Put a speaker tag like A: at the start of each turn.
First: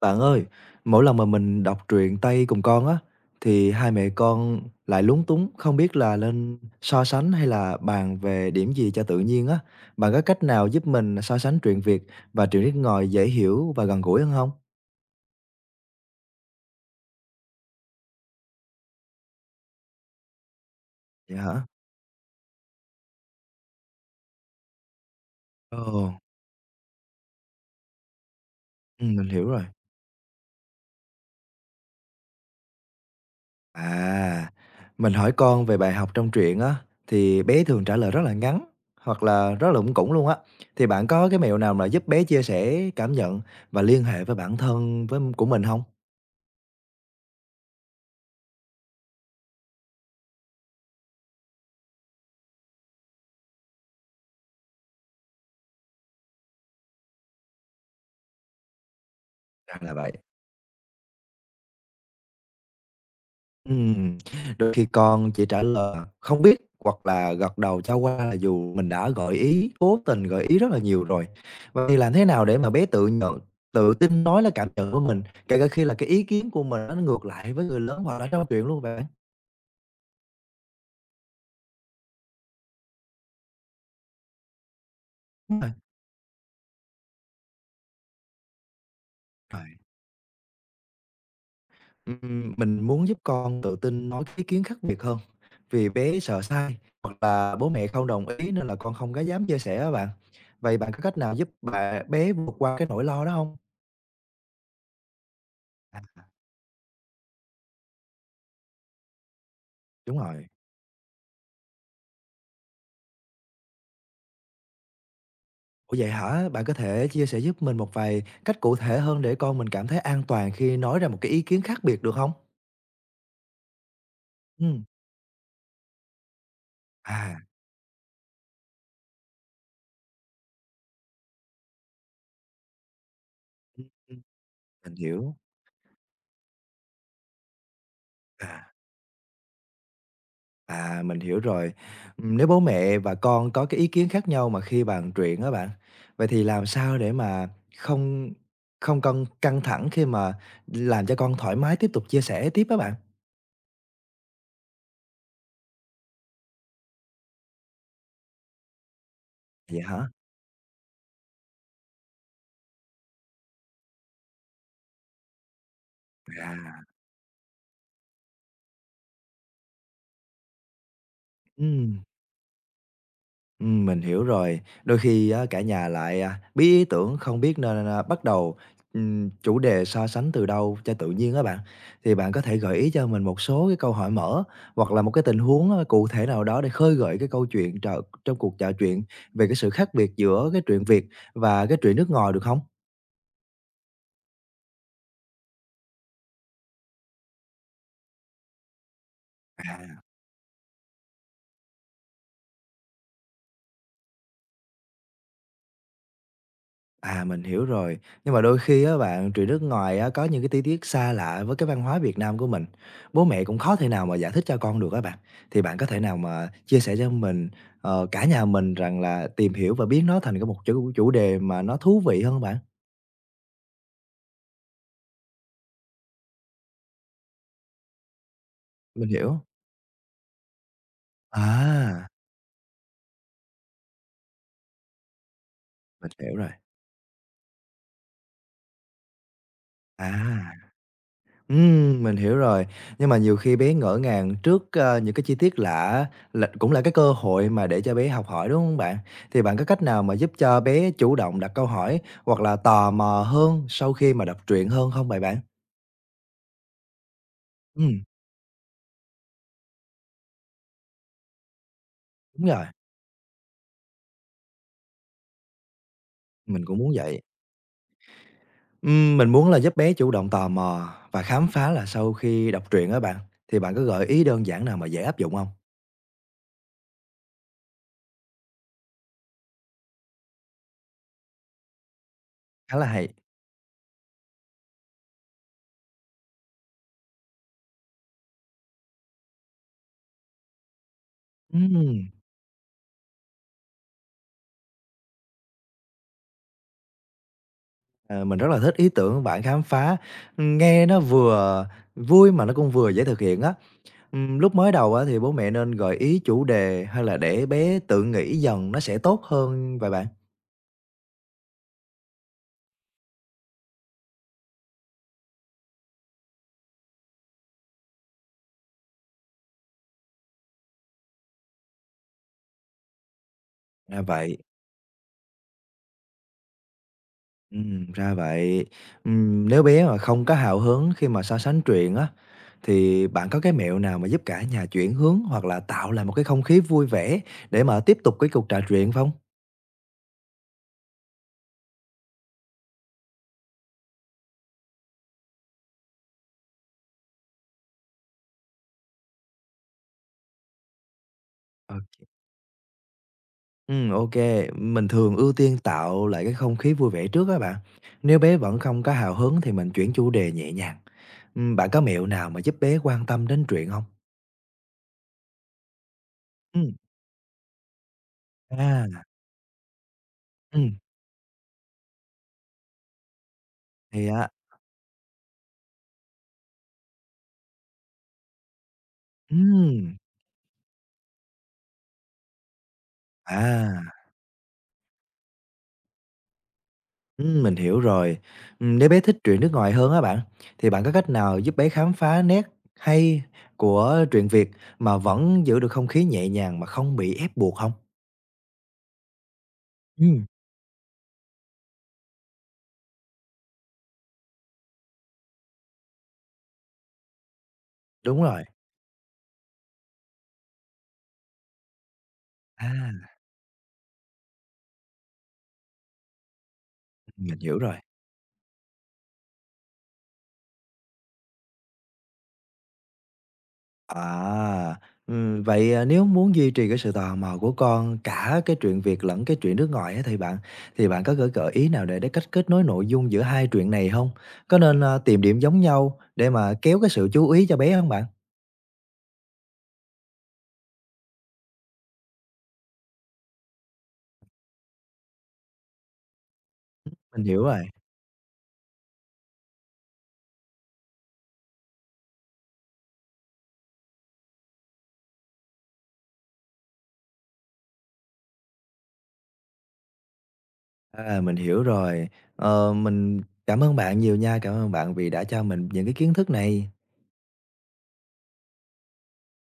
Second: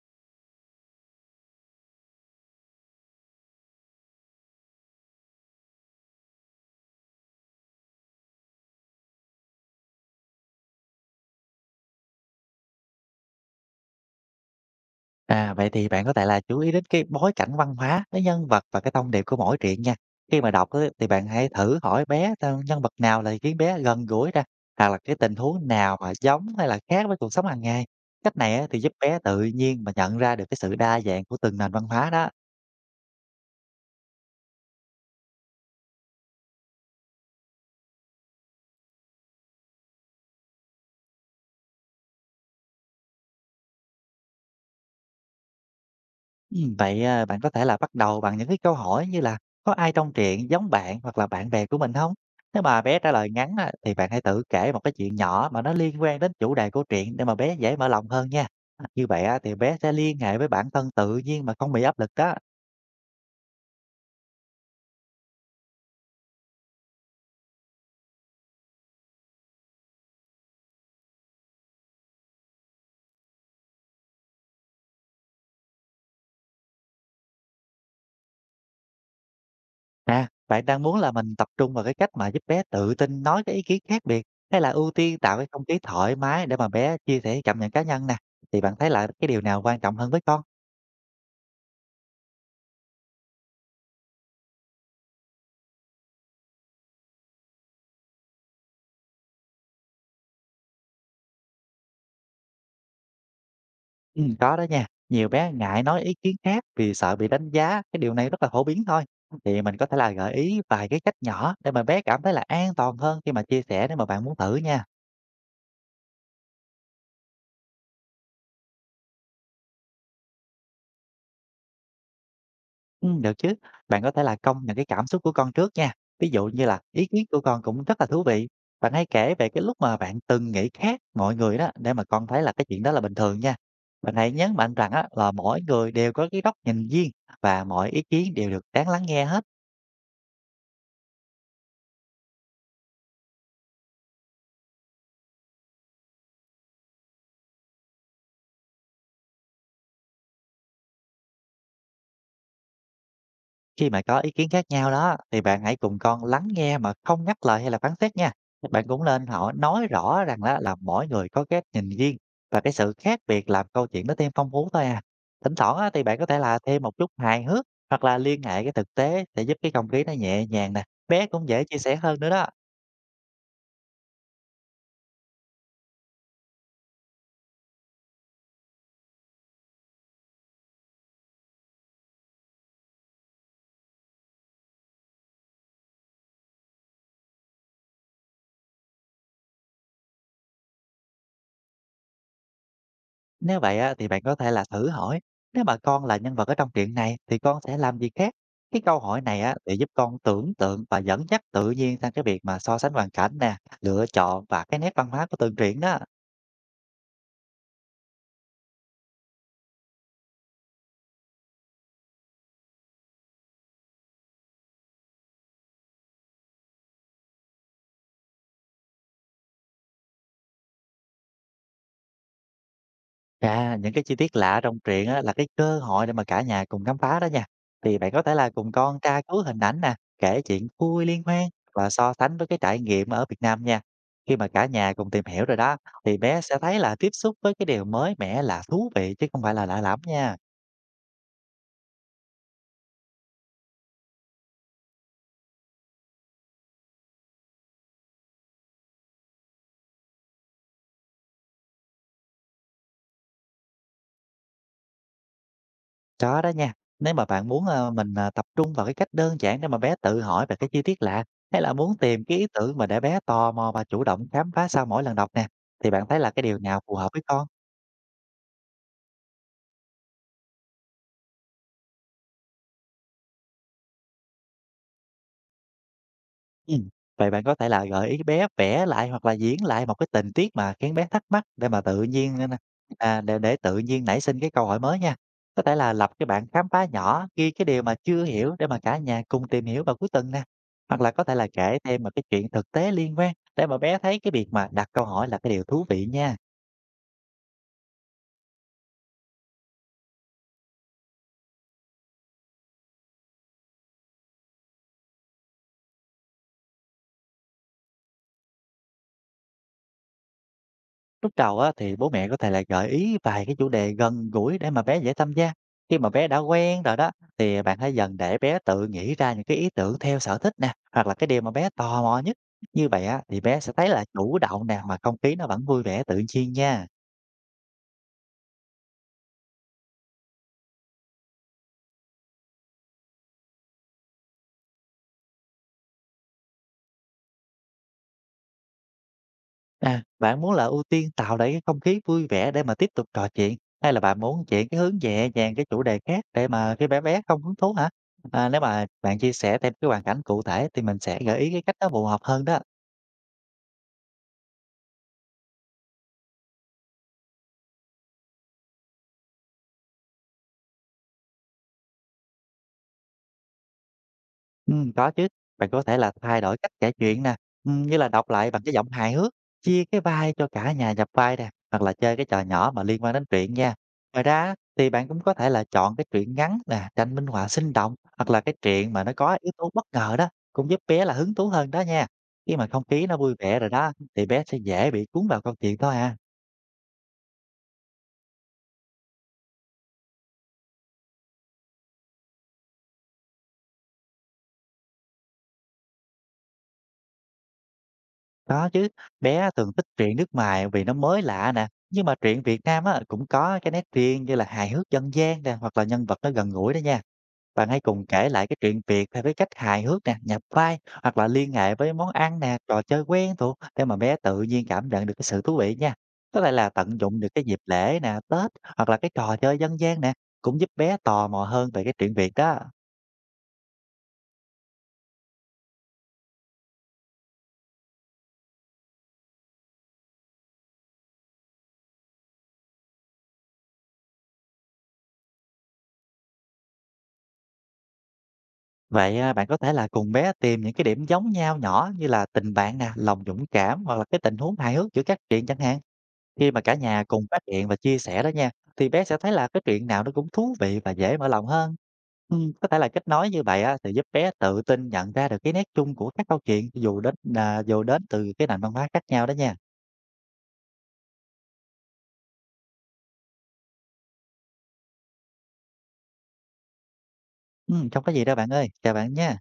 A: Bạn ơi, mỗi lần mà mình đọc truyện Tây cùng con á, thì hai mẹ con lại lúng túng không biết là nên so sánh hay là bàn về điểm gì cho tự nhiên á. Bạn có cách nào giúp mình so sánh truyện Việt và truyện nước ngoài dễ hiểu và gần gũi hơn không?
B: Vậy thì bạn có thể là chú ý đến cái bối cảnh văn hóa, cái nhân vật và cái thông điệp của mỗi truyện nha. Khi mà đọc á, thì bạn
A: Vậy
B: hãy
A: hả?
B: thử hỏi bé xem nhân vật nào là khiến bé gần gũi ra, hoặc là cái tình huống
A: Ồ,
B: nào mà giống hay là khác với cuộc sống hàng ngày. Cách này á, thì giúp bé
A: mình
B: tự
A: hiểu rồi.
B: nhiên mà nhận ra được cái sự đa dạng của từng nền văn hóa đó.
A: À, mình hỏi con về bài học trong truyện á, thì bé thường trả lời rất là ngắn hoặc là rất là lủng củng luôn á. Thì bạn có cái mẹo nào mà giúp bé chia sẻ cảm nhận và liên hệ với bản thân với của mình không?
B: Bạn có thể là bắt đầu bằng những cái câu hỏi như là "Có ai trong truyện giống bạn hoặc là bạn bè của mình không?" Nếu mà bé trả lời ngắn á, thì bạn hãy tự kể một cái chuyện nhỏ mà nó liên quan đến chủ đề của truyện để mà bé dễ mở lòng hơn nha. Như vậy á, thì bé
A: Ra
B: sẽ
A: là vậy.
B: liên hệ với bản thân tự nhiên mà không bị áp lực đó.
A: Ừm, đôi khi con chỉ trả lời "không biết" hoặc là gật đầu cho qua là dù mình đã gợi ý, cố tình gợi ý rất là nhiều rồi. Vậy thì làm thế nào để mà bé tự nhận tự tin nói là cảm nhận của mình, kể cả khi là cái ý kiến của mình nó ngược lại với người lớn hoặc là trong chuyện luôn bạn?
B: À, bạn đang muốn là mình tập trung vào cái cách mà giúp bé tự tin nói cái ý kiến khác biệt, hay là ưu tiên tạo cái
A: Đúng
B: không
A: rồi,
B: khí thoải mái để mà bé chia sẻ cảm nhận cá nhân nè? Thì bạn thấy là cái điều nào
A: rồi.
B: quan trọng hơn với con?
A: Mình muốn giúp con tự tin nói cái ý kiến khác biệt hơn, vì bé sợ sai hoặc là bố mẹ không đồng ý nên là con không có dám chia sẻ á bạn. Vậy bạn có cách nào giúp bạn bé vượt qua cái nỗi lo đó không?
B: Có đó nha. Nhiều bé ngại nói ý
A: À.
B: kiến khác vì sợ bị đánh giá, cái điều này rất là phổ biến thôi. Thì mình có thể là
A: Đúng
B: gợi
A: rồi.
B: ý vài cái cách nhỏ để mà bé cảm thấy là an toàn hơn khi mà chia sẻ nếu mà bạn muốn thử nha.
A: Ủa, vậy hả? Bạn có thể chia sẻ giúp mình một vài cách cụ thể hơn để con mình cảm thấy an toàn khi nói ra một cái ý kiến khác biệt được không?
B: Được chứ. Bạn có thể là công nhận cái
A: Ừm,
B: cảm xúc của con trước nha. Ví dụ như là ý kiến
A: à,
B: của con cũng rất là thú vị. Bạn hãy kể về cái lúc mà bạn từng nghĩ khác mọi người đó để mà con thấy là cái chuyện đó là bình thường nha.
A: ừm,
B: Bạn
A: ừm,
B: hãy nhấn mạnh rằng
A: mình
B: á, là
A: hiểu,
B: mỗi người đều có cái góc nhìn riêng và mọi ý kiến đều được
A: à,
B: đáng lắng nghe hết.
A: mình hiểu rồi. Nếu bố mẹ và con có cái ý kiến khác nhau mà khi bàn chuyện á bạn, vậy thì làm sao để mà không không căng căng thẳng khi mà làm cho con thoải mái tiếp tục chia sẻ tiếp á bạn?
B: Khi mà có ý kiến khác nhau đó thì bạn hãy cùng con lắng nghe mà không ngắt lời hay là phán xét nha. Bạn cũng nên họ
A: Vậy
B: nói
A: hả?
B: rõ rằng đó là mỗi người có cái nhìn riêng và cái sự khác biệt làm câu chuyện nó thêm phong phú thôi à. Thỉnh thoảng á, thì bạn có thể
A: À,
B: là thêm một chút hài hước hoặc là liên hệ cái thực tế để giúp cái không khí nó nhẹ nhàng nè. Bé cũng dễ chia sẻ
A: ừm.
B: hơn nữa đó.
A: Mình hiểu rồi. Đôi khi á, cả nhà lại, bí ý tưởng không biết nên, bắt đầu, chủ đề so sánh từ đâu cho tự nhiên á bạn. Thì bạn có thể gợi ý cho mình một số cái câu hỏi mở hoặc là một cái tình huống, cụ thể nào đó để khơi gợi cái câu chuyện trò trong cuộc trò chuyện về cái sự khác biệt giữa cái truyện Việt và cái truyện nước ngoài được không?
B: Nếu vậy á, thì bạn có thể là thử hỏi, nếu mà con là nhân vật ở trong truyện này thì con sẽ làm gì khác? Cái câu hỏi này á, để giúp con tưởng tượng và dẫn dắt tự nhiên sang cái việc mà so sánh hoàn cảnh nè, lựa chọn và cái nét văn hóa của từng truyện đó.
A: À, mình hiểu rồi. Nhưng mà đôi khi á bạn, truyền nước ngoài á có những cái tí tiết xa lạ với cái văn hóa Việt Nam của mình, bố mẹ cũng khó thể nào mà giải thích cho con được á bạn. Thì bạn có thể nào mà chia sẻ cho mình, cả nhà mình rằng là tìm hiểu và biến nó thành cái một chủ chủ đề mà nó thú vị hơn hông bạn?
B: À, những cái chi tiết lạ trong truyện á, là cái cơ hội để mà cả nhà cùng khám phá đó nha. Thì bạn có thể là cùng con
A: Mình
B: tra cứu
A: hiểu.
B: hình ảnh nè, kể chuyện vui liên hoan và
A: À,
B: so sánh với cái trải nghiệm ở Việt Nam nha. Khi mà cả nhà cùng tìm hiểu rồi đó,
A: mình
B: thì
A: hiểu
B: bé
A: rồi.
B: sẽ thấy là tiếp xúc với cái điều mới mẻ là thú vị chứ không phải là lạ lẫm nha.
A: À. Mình hiểu rồi. Nhưng mà nhiều khi bé ngỡ ngàng trước, những cái chi tiết lạ là cũng là cái cơ hội mà để cho bé học hỏi, đúng không bạn? Thì bạn có cách nào mà giúp cho bé chủ động đặt câu hỏi hoặc là tò mò hơn sau khi mà đọc truyện hơn không vậy bạn?
B: Có đó nha, nếu mà bạn muốn,
A: Ừm,
B: mình, tập trung vào cái cách đơn giản để mà bé tự hỏi về cái chi tiết lạ, hay là muốn tìm cái ý
A: đúng rồi,
B: tưởng mà để bé tò mò và chủ động khám phá sau mỗi lần đọc nè, thì bạn thấy là cái điều
A: mình cũng
B: nào
A: muốn
B: phù hợp với
A: vậy.
B: con?
A: Mình muốn là giúp bé chủ động tò mò và khám phá là sau khi đọc truyện á bạn, thì bạn có gợi ý đơn giản nào mà dễ áp dụng không?
B: Ừm, Vậy bạn có thể là gợi ý bé vẽ lại hoặc là diễn lại một cái tình tiết mà khiến bé thắc mắc để mà tự nhiên nên, a,
A: Khá là hay.
B: à, để tự nhiên nảy sinh cái câu hỏi mới nha. Có thể là lập cái bảng khám phá nhỏ, ghi cái điều mà chưa hiểu để mà cả nhà cùng tìm hiểu vào cuối tuần nè. Hoặc là có thể là kể
A: Ừm.
B: thêm một cái chuyện thực tế liên quan để mà bé thấy cái việc mà đặt câu hỏi là cái điều thú vị nha.
A: Ờ, mình rất là thích ý tưởng bạn khám phá, nghe nó vừa vui mà nó cũng vừa dễ thực hiện á. Lúc mới đầu á thì bố mẹ nên gợi ý chủ đề hay là để bé tự nghĩ dần nó sẽ tốt hơn vậy bạn?
B: Lúc đầu á, thì bố mẹ có thể là gợi ý vài cái chủ đề gần gũi để mà bé dễ tham gia. Khi mà bé đã quen rồi đó, thì bạn hãy dần để bé tự nghĩ ra những cái ý tưởng theo sở thích nè, hoặc là cái điều mà bé tò mò nhất. Như vậy á, thì bé sẽ thấy
A: Ra
B: là chủ
A: vậy,
B: động nè, mà không khí nó vẫn vui vẻ tự nhiên nha.
A: ra vậy. Nếu bé mà không có hào hứng khi mà so sánh truyện á, thì bạn có cái mẹo nào mà giúp cả nhà chuyển hướng hoặc là tạo lại một cái không khí vui vẻ để mà tiếp tục cái cuộc trò chuyện không?
B: À, bạn muốn là ưu tiên tạo ra cái không khí vui vẻ để mà tiếp tục trò chuyện, hay là bạn muốn chuyển cái hướng nhẹ nhàng cái chủ đề khác để mà cái bé bé không hứng thú hả? À, nếu mà bạn chia sẻ thêm cái hoàn cảnh cụ thể thì mình sẽ gợi ý cái cách nó phù hợp hơn đó.
A: Ok, mình thường ưu tiên tạo lại cái không khí vui vẻ trước các bạn. Nếu bé vẫn không có hào hứng thì mình chuyển chủ đề nhẹ nhàng. Bạn có mẹo nào mà giúp bé quan tâm đến chuyện không?
B: Có chứ. Bạn có thể là thay đổi cách
A: Ừm,
B: kể chuyện nè, như là đọc lại bằng cái giọng
A: à,
B: hài hước, chia cái vai cho cả
A: ừm,
B: nhà nhập vai nè, hoặc là chơi cái trò nhỏ mà liên quan đến truyện nha.
A: thì
B: Ngoài
A: á.
B: ra thì bạn cũng có thể là chọn cái truyện ngắn nè, tranh minh họa sinh động, hoặc là cái truyện mà nó có yếu tố bất
A: ừm,
B: ngờ đó, cũng giúp bé là hứng thú hơn đó nha. Khi mà không khí nó vui vẻ rồi đó,
A: à,
B: thì bé sẽ dễ bị cuốn vào câu chuyện thôi à.
A: mình hiểu rồi. Nếu bé thích truyện nước ngoài hơn á bạn, thì bạn có cách nào giúp bé khám phá nét hay của truyện Việt mà vẫn giữ được không khí nhẹ nhàng mà không bị ép buộc không?
B: Có chứ, bé thường thích truyện
A: Ừm,
B: nước ngoài vì nó mới lạ nè, nhưng mà truyện Việt Nam á cũng có cái nét riêng như là hài hước dân gian nè, hoặc là nhân vật nó gần gũi đó nha. Bạn hãy cùng
A: đúng
B: kể
A: rồi,
B: lại cái truyện Việt theo cái cách hài hước nè, nhập vai hoặc là liên hệ với món ăn nè,
A: à,
B: trò chơi quen thuộc để mà bé tự nhiên cảm nhận được cái sự thú vị nha. Có lại là tận dụng được
A: mình
B: cái
A: hiểu
B: dịp
A: rồi.
B: lễ nè, Tết hoặc là cái trò chơi dân gian nè, cũng giúp bé tò mò hơn về cái truyện Việt đó.
A: À, vậy, nếu muốn duy trì cái sự tò mò của con cả cái truyện Việt lẫn cái truyện nước ngoài á thì bạn có gợi gợi ý nào để cách kết nối nội dung giữa hai truyện này không? Có nên, tìm điểm giống nhau để mà kéo cái sự chú ý cho bé không bạn?
B: Bạn có thể là cùng bé tìm những cái điểm giống nhau nhỏ như là tình bạn nè, lòng dũng cảm hoặc là cái tình huống hài hước giữa các chuyện chẳng hạn. Khi mà cả nhà cùng
A: Mình
B: phát
A: hiểu rồi,
B: hiện và chia sẻ đó nha, thì bé sẽ thấy là cái chuyện nào nó cũng thú vị và dễ mở lòng hơn. Có thể là kết nối như vậy á, thì giúp bé tự tin nhận ra được cái nét chung của các câu chuyện dù đến từ cái nền văn hóa khác nhau đó nha.
A: mình hiểu rồi. Ờ, mình cảm ơn bạn nhiều nha, cảm ơn bạn vì đã cho mình những cái kiến thức này.
B: Không có gì đâu bạn ơi, chào bạn nha.